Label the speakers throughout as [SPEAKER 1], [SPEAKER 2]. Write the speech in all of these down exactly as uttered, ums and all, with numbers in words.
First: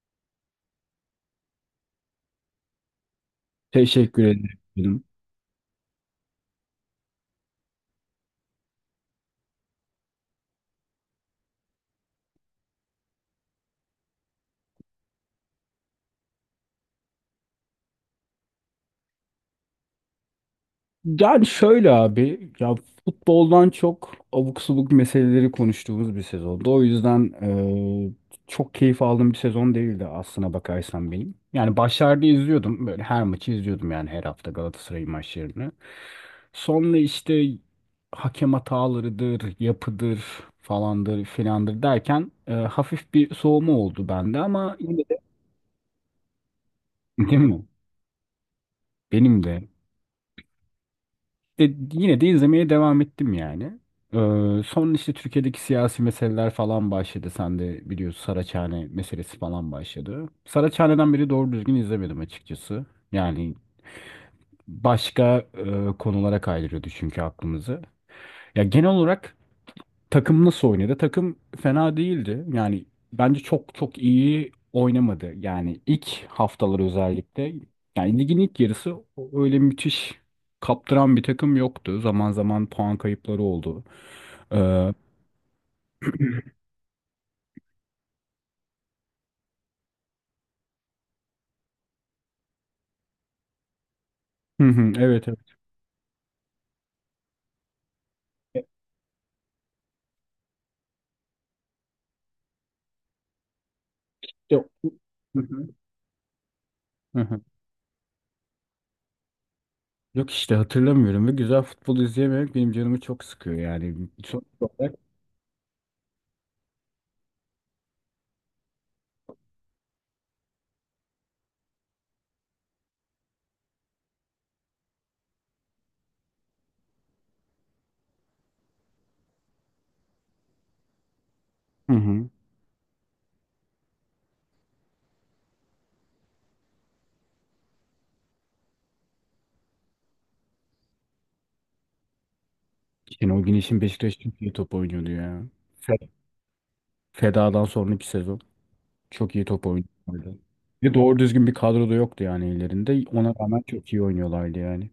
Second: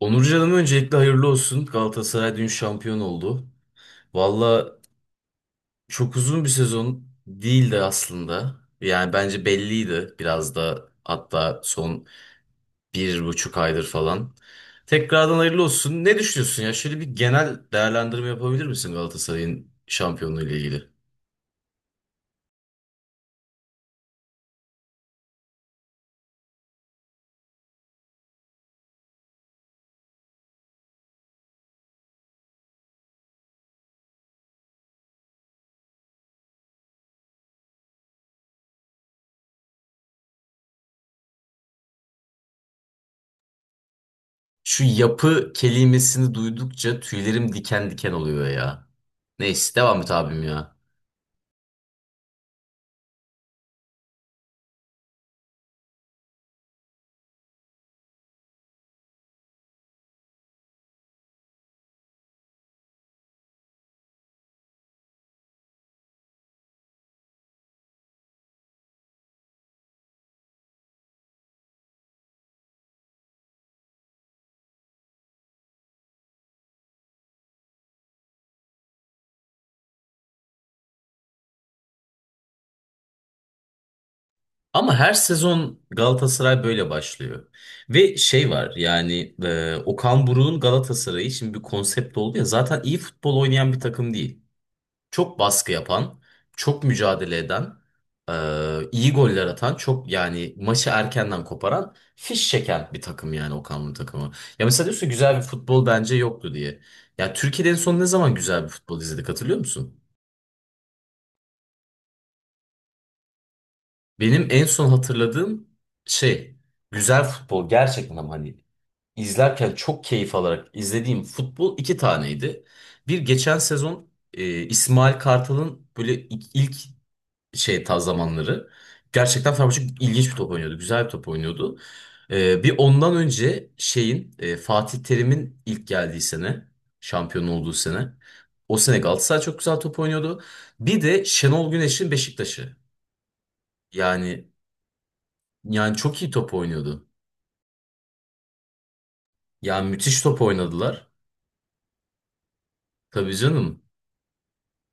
[SPEAKER 1] Onurcan'ım öncelikle hayırlı olsun. Galatasaray dün şampiyon oldu.
[SPEAKER 2] Teşekkür
[SPEAKER 1] Valla
[SPEAKER 2] ederim.
[SPEAKER 1] çok uzun bir sezon değildi aslında. Yani bence belliydi biraz da hatta son bir buçuk aydır falan. Tekrardan hayırlı olsun. Ne düşünüyorsun ya? Şöyle bir genel değerlendirme yapabilir misin Galatasaray'ın şampiyonluğu ile ilgili?
[SPEAKER 2] Yani şöyle abi, ya futboldan çok abuk subuk meseleleri konuştuğumuz bir sezondu. O yüzden e, çok keyif aldığım bir sezon değildi aslına bakarsan benim. Yani başlarda izliyordum, böyle her maçı izliyordum yani her hafta Galatasaray'ın maçlarını. Sonra işte hakem hatalarıdır, yapıdır falandır filandır derken e, hafif bir soğuma oldu bende ama
[SPEAKER 1] Şu
[SPEAKER 2] yine de
[SPEAKER 1] yapı kelimesini duydukça
[SPEAKER 2] değil
[SPEAKER 1] tüylerim
[SPEAKER 2] mi?
[SPEAKER 1] diken diken oluyor ya.
[SPEAKER 2] Benim de.
[SPEAKER 1] Neyse devam et abim ya.
[SPEAKER 2] E, Yine de izlemeye devam ettim yani. Ee, son işte Türkiye'deki siyasi meseleler falan başladı. Sen de biliyorsun Saraçhane meselesi falan başladı. Saraçhane'den beri doğru düzgün izlemedim açıkçası. Yani başka e, konulara kaydırıyordu çünkü aklımızı. Ya genel olarak takım nasıl oynadı? Takım fena değildi. Yani bence çok çok iyi oynamadı. Yani ilk haftalar özellikle. Yani ligin ilk yarısı öyle müthiş kaptıran bir takım yoktu. Zaman zaman puan kayıpları oldu. Ee, hı
[SPEAKER 1] Ama her sezon Galatasaray böyle başlıyor. Ve şey var yani e, Okan Buruk'un Galatasaray için bir konsept oldu ya zaten iyi futbol oynayan bir takım değil.
[SPEAKER 2] hı, evet
[SPEAKER 1] Çok
[SPEAKER 2] evet.
[SPEAKER 1] baskı yapan, çok mücadele eden,
[SPEAKER 2] E,
[SPEAKER 1] e, iyi goller atan, çok yani maçı erkenden koparan, fiş çeken bir takım yani Okan Buruk takımı. Ya
[SPEAKER 2] Yok.
[SPEAKER 1] mesela diyorsun güzel
[SPEAKER 2] Hı
[SPEAKER 1] bir
[SPEAKER 2] hı,
[SPEAKER 1] futbol bence yoktu diye.
[SPEAKER 2] hı
[SPEAKER 1] Ya
[SPEAKER 2] hı.
[SPEAKER 1] Türkiye'de en son ne zaman güzel bir futbol izledik hatırlıyor musun?
[SPEAKER 2] Yok işte hatırlamıyorum ve güzel futbol izleyememek benim canımı çok sıkıyor yani. Sonuç
[SPEAKER 1] Benim en son
[SPEAKER 2] olarak.
[SPEAKER 1] hatırladığım şey güzel futbol gerçekten ama hani izlerken çok keyif alarak izlediğim futbol iki taneydi. Bir geçen sezon e, İsmail Kartal'ın böyle ilk, ilk şey ta zamanları. Gerçekten Fenerbahçe ilginç bir top oynuyordu. Güzel bir top oynuyordu.
[SPEAKER 2] Hı hı.
[SPEAKER 1] E, bir ondan önce şeyin e, Fatih Terim'in ilk geldiği sene. Şampiyon olduğu sene. O sene Galatasaray çok güzel top oynuyordu. Bir de Şenol Güneş'in Beşiktaş'ı.
[SPEAKER 2] Şenol Güneş'in Beşiktaş çok
[SPEAKER 1] Yani
[SPEAKER 2] iyi top oynuyordu ya.
[SPEAKER 1] yani
[SPEAKER 2] Fe-
[SPEAKER 1] çok iyi top oynuyordu.
[SPEAKER 2] Feda'dan sonraki sezon. Çok iyi top
[SPEAKER 1] Yani müthiş
[SPEAKER 2] oynuyorlardı.
[SPEAKER 1] top
[SPEAKER 2] Bir de
[SPEAKER 1] oynadılar.
[SPEAKER 2] doğru düzgün bir kadro da yoktu yani ellerinde. Ona
[SPEAKER 1] Tabii
[SPEAKER 2] rağmen
[SPEAKER 1] canım.
[SPEAKER 2] çok iyi oynuyorlardı yani.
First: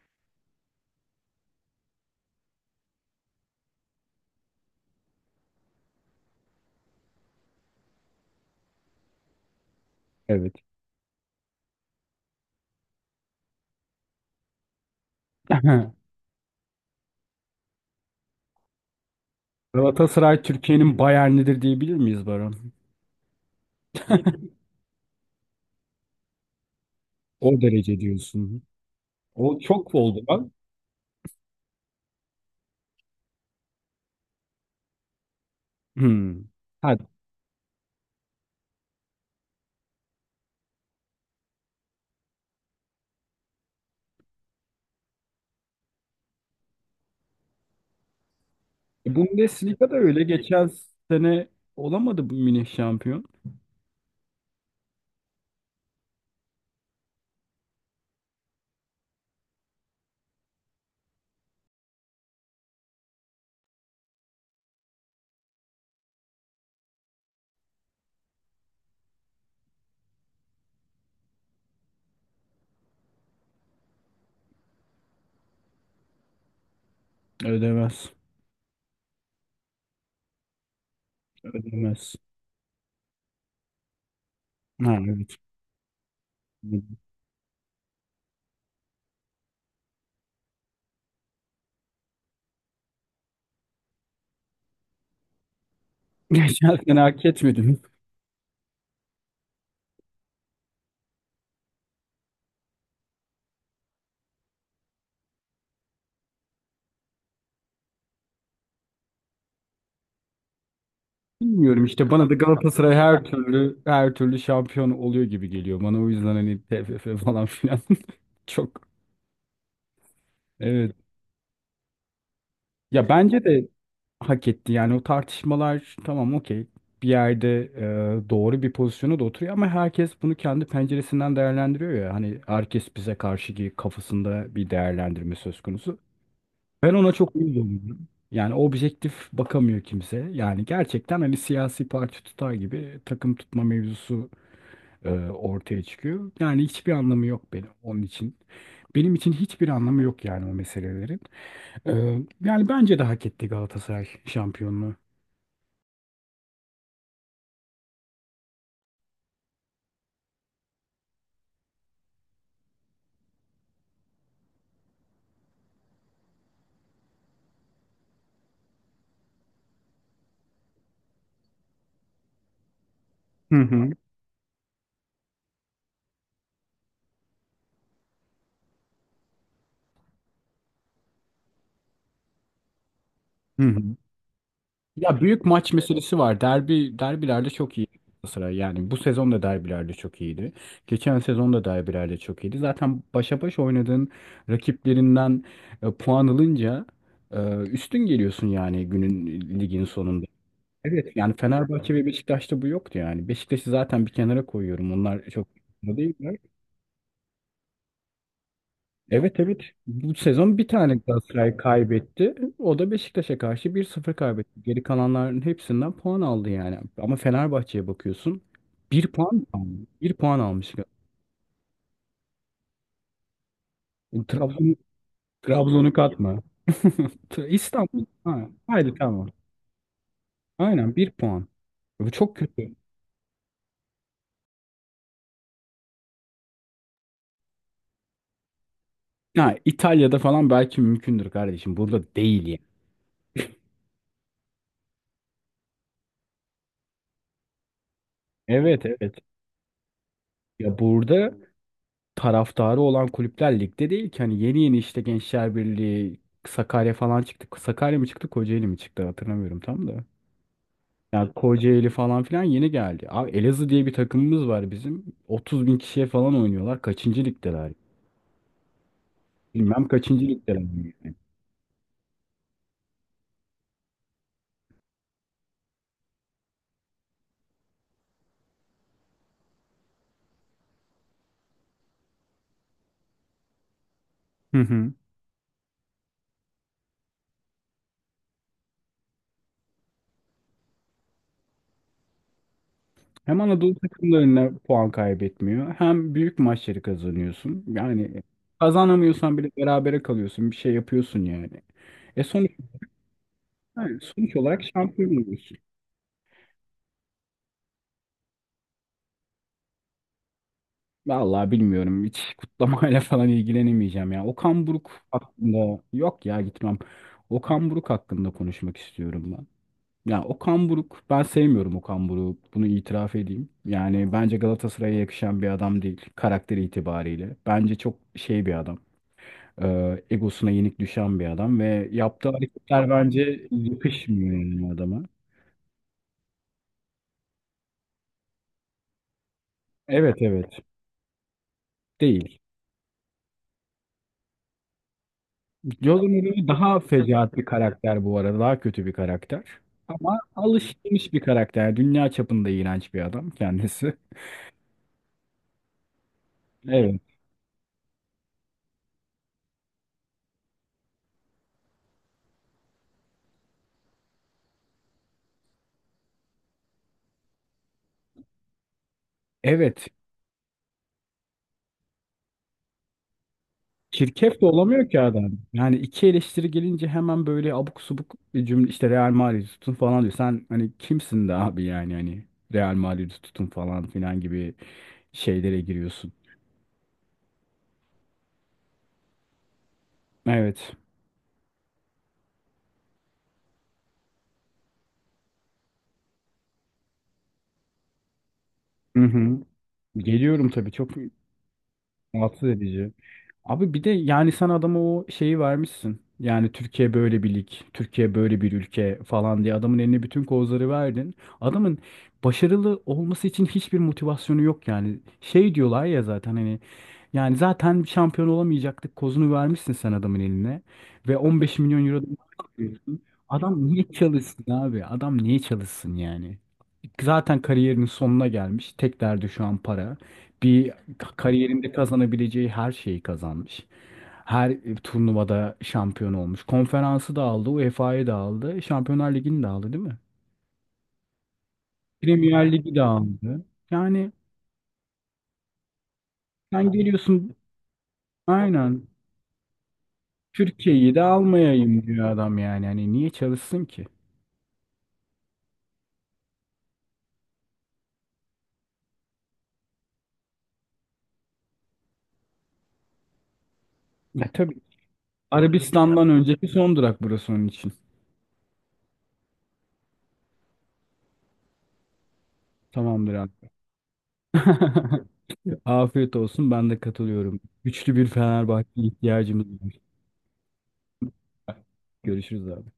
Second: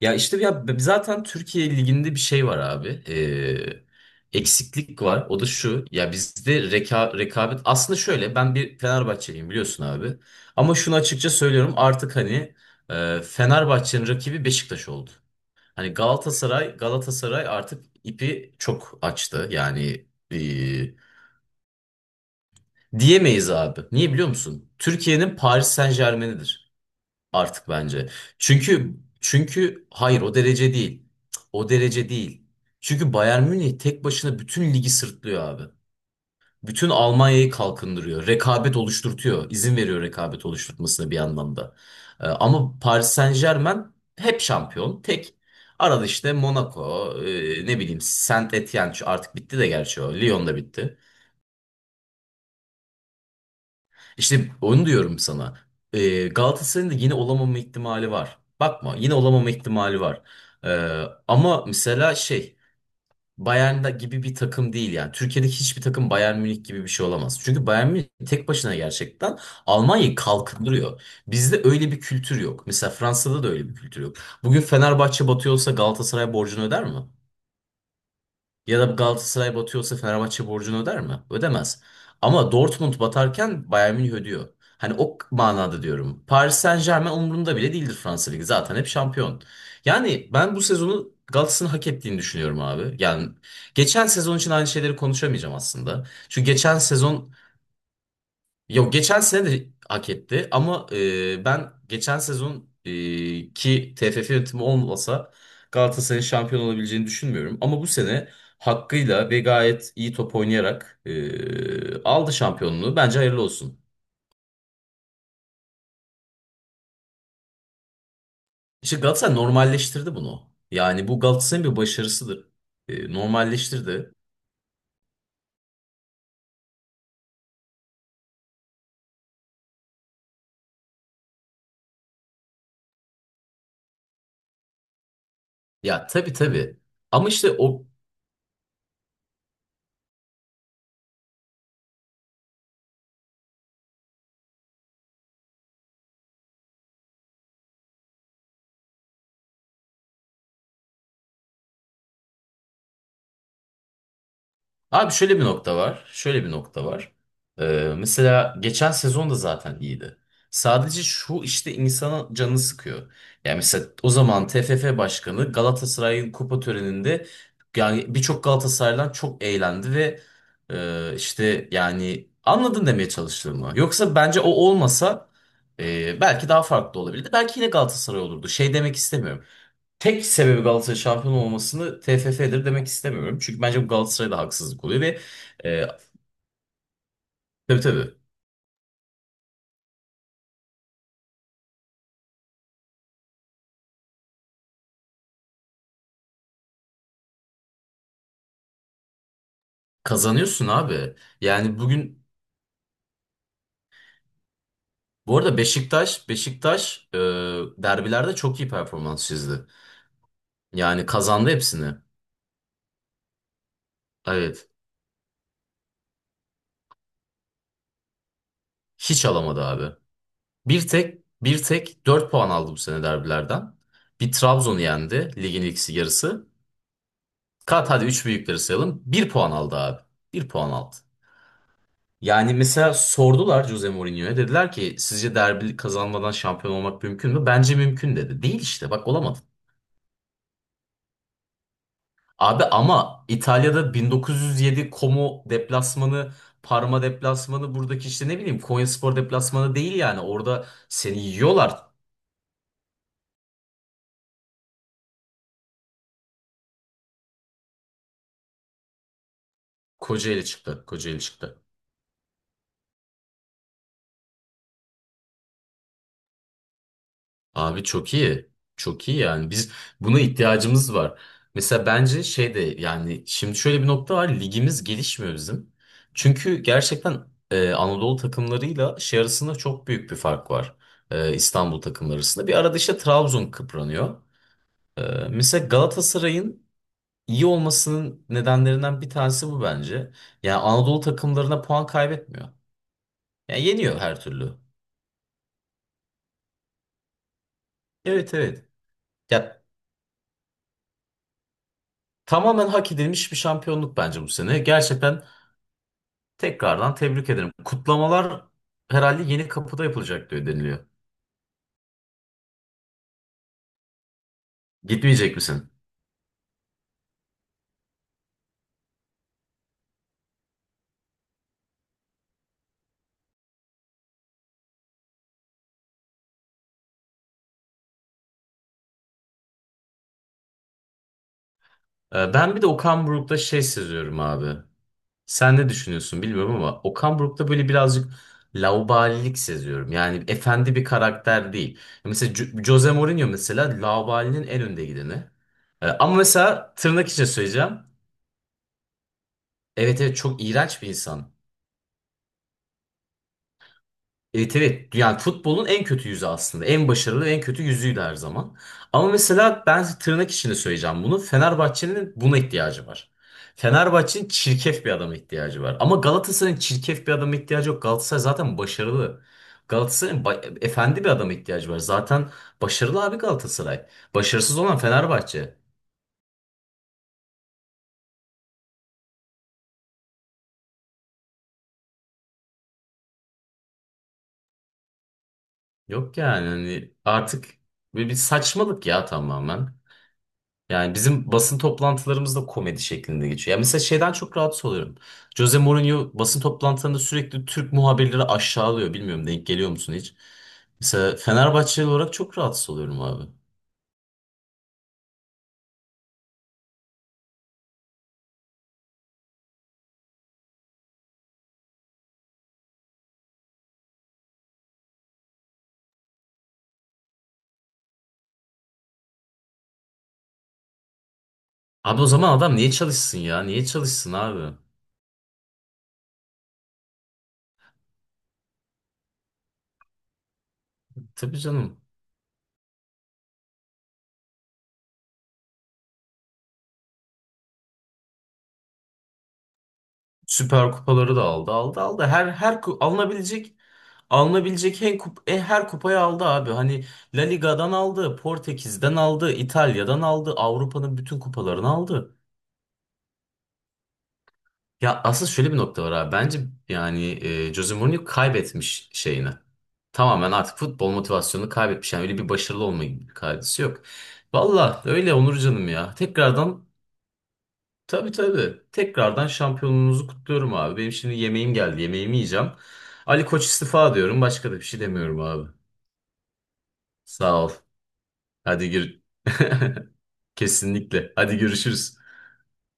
[SPEAKER 1] Ya işte ya b- zaten Türkiye Ligi'nde bir şey var abi. Ee, eksiklik var. O da şu. Ya bizde reka- rekabet aslında şöyle. Ben bir Fenerbahçeliyim biliyorsun abi.
[SPEAKER 2] Evet.
[SPEAKER 1] Ama şunu açıkça söylüyorum. Artık hani e, Fenerbahçe'nin rakibi Beşiktaş oldu. Hani Galatasaray Galatasaray artık ipi çok açtı. Yani e,
[SPEAKER 2] Galatasaray Türkiye'nin Bayern'idir diyebilir miyiz Baran?
[SPEAKER 1] diyemeyiz abi. Niye biliyor musun? Türkiye'nin Paris Saint-Germain'idir
[SPEAKER 2] O
[SPEAKER 1] artık
[SPEAKER 2] derece
[SPEAKER 1] bence.
[SPEAKER 2] diyorsun.
[SPEAKER 1] Çünkü
[SPEAKER 2] O
[SPEAKER 1] çünkü
[SPEAKER 2] çok
[SPEAKER 1] hayır
[SPEAKER 2] oldu
[SPEAKER 1] o
[SPEAKER 2] lan.
[SPEAKER 1] derece değil. O derece değil. Çünkü Bayern Münih tek başına bütün ligi sırtlıyor abi.
[SPEAKER 2] Hmm.
[SPEAKER 1] Bütün
[SPEAKER 2] Ha,
[SPEAKER 1] Almanya'yı kalkındırıyor. Rekabet oluşturtuyor. İzin veriyor rekabet oluşturmasına bir anlamda. Ee, ama Paris Saint-Germain hep şampiyon. Tek. Arada işte Monaco, e, ne bileyim Saint-Étienne şu artık bitti de
[SPEAKER 2] Bundesliga da
[SPEAKER 1] gerçi o.
[SPEAKER 2] öyle.
[SPEAKER 1] Lyon da
[SPEAKER 2] Geçen
[SPEAKER 1] bitti.
[SPEAKER 2] sene olamadı bu Münih şampiyon.
[SPEAKER 1] İşte onu diyorum sana. Ee, Galatasaray'ın da yine olamama ihtimali var. Bakma yine olamama ihtimali var. Ee, ama mesela şey Bayern'da gibi bir takım değil yani. Türkiye'deki hiçbir takım Bayern Münih gibi bir şey olamaz. Çünkü Bayern Münih tek başına gerçekten Almanya'yı kalkındırıyor. Bizde öyle bir kültür yok. Mesela Fransa'da da öyle bir kültür yok. Bugün Fenerbahçe batıyorsa Galatasaray borcunu öder mi?
[SPEAKER 2] Ödemez.
[SPEAKER 1] Ya da Galatasaray batıyorsa Fenerbahçe borcunu öder mi? Ödemez.
[SPEAKER 2] Ödemez.
[SPEAKER 1] Ama Dortmund batarken Bayern Münih ödüyor. Hani
[SPEAKER 2] Ha,
[SPEAKER 1] o
[SPEAKER 2] evet.
[SPEAKER 1] manada diyorum. Paris Saint-Germain umurunda bile değildir Fransa Ligi. Zaten hep şampiyon. Yani ben bu sezonu Galatasaray'ın hak ettiğini düşünüyorum abi. Yani geçen sezon için aynı şeyleri konuşamayacağım aslında. Çünkü
[SPEAKER 2] Geçen
[SPEAKER 1] geçen
[SPEAKER 2] sene hak
[SPEAKER 1] sezon.
[SPEAKER 2] etmedi.
[SPEAKER 1] Yok geçen sene de hak etti ama e, ben geçen sezon e, ki T F F yönetimi olmasa Galatasaray'ın şampiyon olabileceğini düşünmüyorum. Ama bu sene hakkıyla ve gayet iyi top oynayarak
[SPEAKER 2] Bilmiyorum
[SPEAKER 1] e,
[SPEAKER 2] işte, bana
[SPEAKER 1] aldı
[SPEAKER 2] da Galatasaray
[SPEAKER 1] şampiyonluğu. Bence
[SPEAKER 2] her
[SPEAKER 1] hayırlı
[SPEAKER 2] türlü
[SPEAKER 1] olsun.
[SPEAKER 2] her türlü şampiyon oluyor gibi geliyor bana. O yüzden hani T F F falan filan çok
[SPEAKER 1] İşte Galatasaray normalleştirdi bunu.
[SPEAKER 2] evet,
[SPEAKER 1] Yani bu Galatasaray'ın bir başarısıdır.
[SPEAKER 2] ya
[SPEAKER 1] E,
[SPEAKER 2] bence de
[SPEAKER 1] normalleştirdi.
[SPEAKER 2] hak etti yani. O tartışmalar tamam, okey, bir yerde e, doğru bir pozisyona da oturuyor, ama herkes bunu kendi penceresinden değerlendiriyor ya. Hani herkes bize karşı ki kafasında bir değerlendirme söz konusu,
[SPEAKER 1] Ya tabii tabii.
[SPEAKER 2] ben ona
[SPEAKER 1] Ama
[SPEAKER 2] çok
[SPEAKER 1] işte o.
[SPEAKER 2] üzülüyorum yani. Objektif bakamıyor kimse yani gerçekten, hani siyasi parti tutar gibi takım tutma mevzusu e, ortaya çıkıyor. Yani hiçbir anlamı yok benim onun için. Benim için hiçbir anlamı yok yani o meselelerin. E, Yani bence de hak etti Galatasaray şampiyonluğu.
[SPEAKER 1] Abi şöyle bir nokta var. Şöyle bir nokta var. Ee, mesela geçen sezon da zaten iyiydi. Sadece şu işte insanın canını sıkıyor. Yani mesela o zaman T F F Başkanı Galatasaray'ın kupa töreninde yani birçok Galatasaraylı'dan çok eğlendi ve e, işte yani anladın demeye
[SPEAKER 2] Hı
[SPEAKER 1] çalıştığımı.
[SPEAKER 2] hı.
[SPEAKER 1] Yoksa bence o olmasa e, belki daha farklı olabilirdi. Belki yine Galatasaray olurdu. Şey demek istemiyorum tek sebebi Galatasaray şampiyon olmasını T F F'dir demek istemiyorum.
[SPEAKER 2] Hı
[SPEAKER 1] Çünkü
[SPEAKER 2] hı.
[SPEAKER 1] bence bu Galatasaray'da haksızlık oluyor ve
[SPEAKER 2] Ya büyük maç
[SPEAKER 1] e,
[SPEAKER 2] meselesi var. Derbi derbilerde çok
[SPEAKER 1] tabii
[SPEAKER 2] iyi
[SPEAKER 1] tabii
[SPEAKER 2] Galatasaray. Yani bu sezon da derbilerde çok iyiydi. Geçen sezon da derbilerde çok iyiydi. Zaten başa baş oynadığın rakiplerinden e, puan alınca e, üstün geliyorsun yani günün ligin sonunda.
[SPEAKER 1] kazanıyorsun
[SPEAKER 2] Evet,
[SPEAKER 1] abi.
[SPEAKER 2] yani
[SPEAKER 1] Yani
[SPEAKER 2] Fenerbahçe ve
[SPEAKER 1] bugün
[SPEAKER 2] Beşiktaş'ta bu yoktu yani. Beşiktaş'ı zaten bir kenara koyuyorum. Onlar
[SPEAKER 1] bu
[SPEAKER 2] çok
[SPEAKER 1] arada
[SPEAKER 2] da
[SPEAKER 1] Beşiktaş
[SPEAKER 2] değiller.
[SPEAKER 1] Beşiktaş e, derbilerde çok iyi performans
[SPEAKER 2] Evet, evet.
[SPEAKER 1] çizdi.
[SPEAKER 2] Bu sezon bir tane
[SPEAKER 1] Yani kazandı
[SPEAKER 2] Galatasaray
[SPEAKER 1] hepsini.
[SPEAKER 2] kaybetti. O da Beşiktaş'a karşı bir sıfır kaybetti.
[SPEAKER 1] Evet.
[SPEAKER 2] Geri kalanların hepsinden puan aldı yani. Ama Fenerbahçe'ye bakıyorsun. Bir
[SPEAKER 1] Hiç
[SPEAKER 2] puan
[SPEAKER 1] alamadı
[SPEAKER 2] almış.
[SPEAKER 1] abi.
[SPEAKER 2] Bir puan almış.
[SPEAKER 1] Bir tek bir tek dört puan aldı bu sene derbilerden. Bir
[SPEAKER 2] Trabzon,
[SPEAKER 1] Trabzon'u yendi ligin ilk
[SPEAKER 2] Trabzon'u katma.
[SPEAKER 1] yarısı.
[SPEAKER 2] T-
[SPEAKER 1] Kat hadi
[SPEAKER 2] İstanbul.
[SPEAKER 1] üç
[SPEAKER 2] Ha,
[SPEAKER 1] büyükleri
[SPEAKER 2] haydi
[SPEAKER 1] sayalım. Bir
[SPEAKER 2] tamam.
[SPEAKER 1] puan aldı abi. Bir puan
[SPEAKER 2] Aynen,
[SPEAKER 1] aldı.
[SPEAKER 2] bir puan. Bu çok
[SPEAKER 1] Yani
[SPEAKER 2] kötü.
[SPEAKER 1] mesela sordular Jose Mourinho'ya. Dediler ki sizce derbi kazanmadan şampiyon olmak mümkün mü? Bence mümkün dedi. Değil işte bak olamadın.
[SPEAKER 2] Ha, İtalya'da falan belki mümkündür kardeşim. Burada değil yani.
[SPEAKER 1] Abi ama İtalya'da bin dokuz yüz yedi Como deplasmanı, Parma deplasmanı buradaki işte ne bileyim
[SPEAKER 2] Evet, evet.
[SPEAKER 1] Konyaspor deplasmanı değil yani. Orada
[SPEAKER 2] Ya
[SPEAKER 1] seni
[SPEAKER 2] burada
[SPEAKER 1] yiyorlar.
[SPEAKER 2] taraftarı olan kulüpler ligde değil ki. Hani yeni yeni işte Gençler Birliği, Sakarya falan çıktı. Sakarya mı çıktı, Kocaeli mi çıktı hatırlamıyorum tam da.
[SPEAKER 1] Kocaeli çıktı. Kocaeli
[SPEAKER 2] Yani
[SPEAKER 1] çıktı.
[SPEAKER 2] Kocaeli falan filan yeni geldi. Abi Elazığ diye bir takımımız var bizim. 30 bin kişiye falan oynuyorlar. Kaçıncı ligdeler?
[SPEAKER 1] Abi çok iyi. Çok iyi yani. Biz
[SPEAKER 2] Bilmem
[SPEAKER 1] buna
[SPEAKER 2] kaçıncı ligdeler.
[SPEAKER 1] ihtiyacımız
[SPEAKER 2] Yani.
[SPEAKER 1] var. Mesela bence şey de yani şimdi şöyle bir nokta var. Ligimiz gelişmiyor bizim. Çünkü gerçekten e, Anadolu takımlarıyla şey arasında çok büyük bir fark var. E, İstanbul takımları arasında. Bir arada işte Trabzon kıpranıyor.
[SPEAKER 2] Hı hı.
[SPEAKER 1] E, Mesela Galatasaray'ın iyi olmasının nedenlerinden bir tanesi bu bence. Yani Anadolu takımlarına puan kaybetmiyor.
[SPEAKER 2] Hem
[SPEAKER 1] Yani
[SPEAKER 2] Anadolu
[SPEAKER 1] yeniyor her
[SPEAKER 2] takımlarına
[SPEAKER 1] türlü.
[SPEAKER 2] puan kaybetmiyor, hem büyük maçları kazanıyorsun. Yani
[SPEAKER 1] Evet, evet.
[SPEAKER 2] kazanamıyorsan bile
[SPEAKER 1] Ya
[SPEAKER 2] berabere kalıyorsun. Bir şey yapıyorsun yani. E sonuç,
[SPEAKER 1] tamamen hak edilmiş bir şampiyonluk
[SPEAKER 2] yani
[SPEAKER 1] bence bu
[SPEAKER 2] sonuç
[SPEAKER 1] sene.
[SPEAKER 2] olarak şampiyon
[SPEAKER 1] Gerçekten
[SPEAKER 2] oluyorsun.
[SPEAKER 1] tekrardan tebrik ederim. Kutlamalar herhalde yeni kapıda yapılacak diyor deniliyor.
[SPEAKER 2] Vallahi bilmiyorum. Hiç kutlamayla falan ilgilenemeyeceğim ya. Okan Buruk
[SPEAKER 1] Gitmeyecek misin?
[SPEAKER 2] hakkında, yok ya, gitmem. Okan Buruk hakkında konuşmak istiyorum ben. Ya Okan Buruk, ben sevmiyorum Okan Buruk. Bunu itiraf edeyim. Yani bence Galatasaray'a yakışan bir adam değil karakteri itibariyle. Bence çok şey bir adam. Ee, egosuna yenik düşen bir adam ve yaptığı
[SPEAKER 1] Ee, Ben bir de
[SPEAKER 2] hareketler
[SPEAKER 1] Okan Buruk'ta
[SPEAKER 2] bence
[SPEAKER 1] şey seziyorum
[SPEAKER 2] yakışmıyor
[SPEAKER 1] abi.
[SPEAKER 2] yani adama.
[SPEAKER 1] Sen ne düşünüyorsun bilmiyorum ama Okan Buruk'ta böyle birazcık laubalilik seziyorum.
[SPEAKER 2] Evet,
[SPEAKER 1] Yani
[SPEAKER 2] evet.
[SPEAKER 1] efendi bir karakter değil. Mesela
[SPEAKER 2] Değil.
[SPEAKER 1] Jo- Jose Mourinho mesela laubalinin en önde gideni. Ee,
[SPEAKER 2] Jordan
[SPEAKER 1] Ama
[SPEAKER 2] Ivy
[SPEAKER 1] mesela
[SPEAKER 2] daha
[SPEAKER 1] tırnak içine
[SPEAKER 2] fecaat bir
[SPEAKER 1] söyleyeceğim.
[SPEAKER 2] karakter bu arada. Daha kötü bir karakter.
[SPEAKER 1] Evet, evet,
[SPEAKER 2] Ama
[SPEAKER 1] çok iğrenç bir
[SPEAKER 2] alışılmış bir
[SPEAKER 1] insan.
[SPEAKER 2] karakter. Dünya çapında iğrenç bir adam kendisi.
[SPEAKER 1] Evet, evet, yani futbolun en kötü yüzü aslında. En
[SPEAKER 2] Evet.
[SPEAKER 1] başarılı en kötü yüzüydü her zaman. Ama mesela ben tırnak içinde söyleyeceğim bunu. Fenerbahçe'nin buna ihtiyacı var. Fenerbahçe'nin çirkef bir adama ihtiyacı var. Ama Galatasaray'ın çirkef bir adama ihtiyacı yok. Galatasaray zaten başarılı.
[SPEAKER 2] Evet.
[SPEAKER 1] Galatasaray'ın ba- efendi bir adama ihtiyacı var. Zaten başarılı abi Galatasaray.
[SPEAKER 2] Çirkef de
[SPEAKER 1] Başarısız olan
[SPEAKER 2] olamıyor ki adam.
[SPEAKER 1] Fenerbahçe.
[SPEAKER 2] Yani iki eleştiri gelince hemen böyle abuk subuk bir cümle, işte Real Madrid'i tutun falan diyor. Sen hani kimsin de abi, yani hani Real Madrid'i tutun falan filan gibi şeylere giriyorsun.
[SPEAKER 1] Yok yani hani artık bir, bir saçmalık ya tamamen.
[SPEAKER 2] Evet.
[SPEAKER 1] Yani bizim basın toplantılarımız da komedi şeklinde geçiyor. Ya mesela şeyden çok rahatsız oluyorum. Jose Mourinho basın toplantılarında sürekli Türk muhabirleri aşağılıyor.
[SPEAKER 2] Hı
[SPEAKER 1] Bilmiyorum
[SPEAKER 2] hı.
[SPEAKER 1] denk geliyor musun hiç?
[SPEAKER 2] Geliyorum tabii, çok
[SPEAKER 1] Mesela Fenerbahçeli olarak çok
[SPEAKER 2] rahatsız
[SPEAKER 1] rahatsız
[SPEAKER 2] edici.
[SPEAKER 1] oluyorum abi.
[SPEAKER 2] Abi bir de yani sen adama o şeyi vermişsin. Yani Türkiye böyle bir lig, Türkiye böyle bir ülke falan diye adamın eline bütün kozları verdin. Adamın başarılı olması için hiçbir motivasyonu yok yani. Şey diyorlar ya, zaten hani yani zaten şampiyon olamayacaktık kozunu vermişsin sen adamın eline. Ve 15 milyon
[SPEAKER 1] Abi
[SPEAKER 2] euro da
[SPEAKER 1] o zaman
[SPEAKER 2] maaş
[SPEAKER 1] adam niye
[SPEAKER 2] veriyorsun.
[SPEAKER 1] çalışsın ya?
[SPEAKER 2] Adam
[SPEAKER 1] Niye
[SPEAKER 2] niye
[SPEAKER 1] çalışsın
[SPEAKER 2] çalışsın
[SPEAKER 1] abi?
[SPEAKER 2] abi? Adam niye çalışsın yani? Zaten kariyerinin sonuna gelmiş. Tek derdi şu an para. Bir
[SPEAKER 1] Tabii
[SPEAKER 2] kariyerinde
[SPEAKER 1] canım.
[SPEAKER 2] kazanabileceği her şeyi kazanmış. Her turnuvada şampiyon olmuş. Konferansı da aldı, uefayı da aldı, Şampiyonlar Ligi'ni de aldı, değil mi?
[SPEAKER 1] Süper kupaları da aldı, aldı, aldı. Her
[SPEAKER 2] Premier
[SPEAKER 1] her
[SPEAKER 2] Ligi
[SPEAKER 1] ku-
[SPEAKER 2] de aldı.
[SPEAKER 1] alınabilecek
[SPEAKER 2] Yani
[SPEAKER 1] alınabilecek en kup e, her kupayı aldı abi.
[SPEAKER 2] sen
[SPEAKER 1] Hani La
[SPEAKER 2] geliyorsun,
[SPEAKER 1] Liga'dan aldı,
[SPEAKER 2] aynen,
[SPEAKER 1] Portekiz'den aldı, İtalya'dan aldı,
[SPEAKER 2] Türkiye'yi
[SPEAKER 1] Avrupa'nın
[SPEAKER 2] de
[SPEAKER 1] bütün kupalarını
[SPEAKER 2] almayayım diyor
[SPEAKER 1] aldı.
[SPEAKER 2] adam yani. Yani niye çalışsın ki?
[SPEAKER 1] Ya asıl şöyle bir nokta var abi. Bence yani e, Jose Mourinho kaybetmiş şeyini. Tamamen artık futbol motivasyonunu kaybetmiş. Yani öyle bir başarılı olma gibi bir kaidesi yok.
[SPEAKER 2] E tabii.
[SPEAKER 1] Valla öyle Onur canım ya.
[SPEAKER 2] Arabistan'dan önceki
[SPEAKER 1] Tekrardan
[SPEAKER 2] son durak burası onun için.
[SPEAKER 1] tabii tabii. Tekrardan şampiyonluğunuzu kutluyorum abi. Benim şimdi yemeğim geldi. Yemeğimi yiyeceğim.
[SPEAKER 2] Tamamdır
[SPEAKER 1] Ali Koç
[SPEAKER 2] abi.
[SPEAKER 1] istifa diyorum. Başka da bir şey demiyorum abi.
[SPEAKER 2] Afiyet olsun. Ben de katılıyorum.
[SPEAKER 1] Sağ ol.
[SPEAKER 2] Güçlü bir Fenerbahçe
[SPEAKER 1] Hadi gir.
[SPEAKER 2] ihtiyacımız var.
[SPEAKER 1] Kesinlikle. Hadi görüşürüz.
[SPEAKER 2] Görüşürüz abi.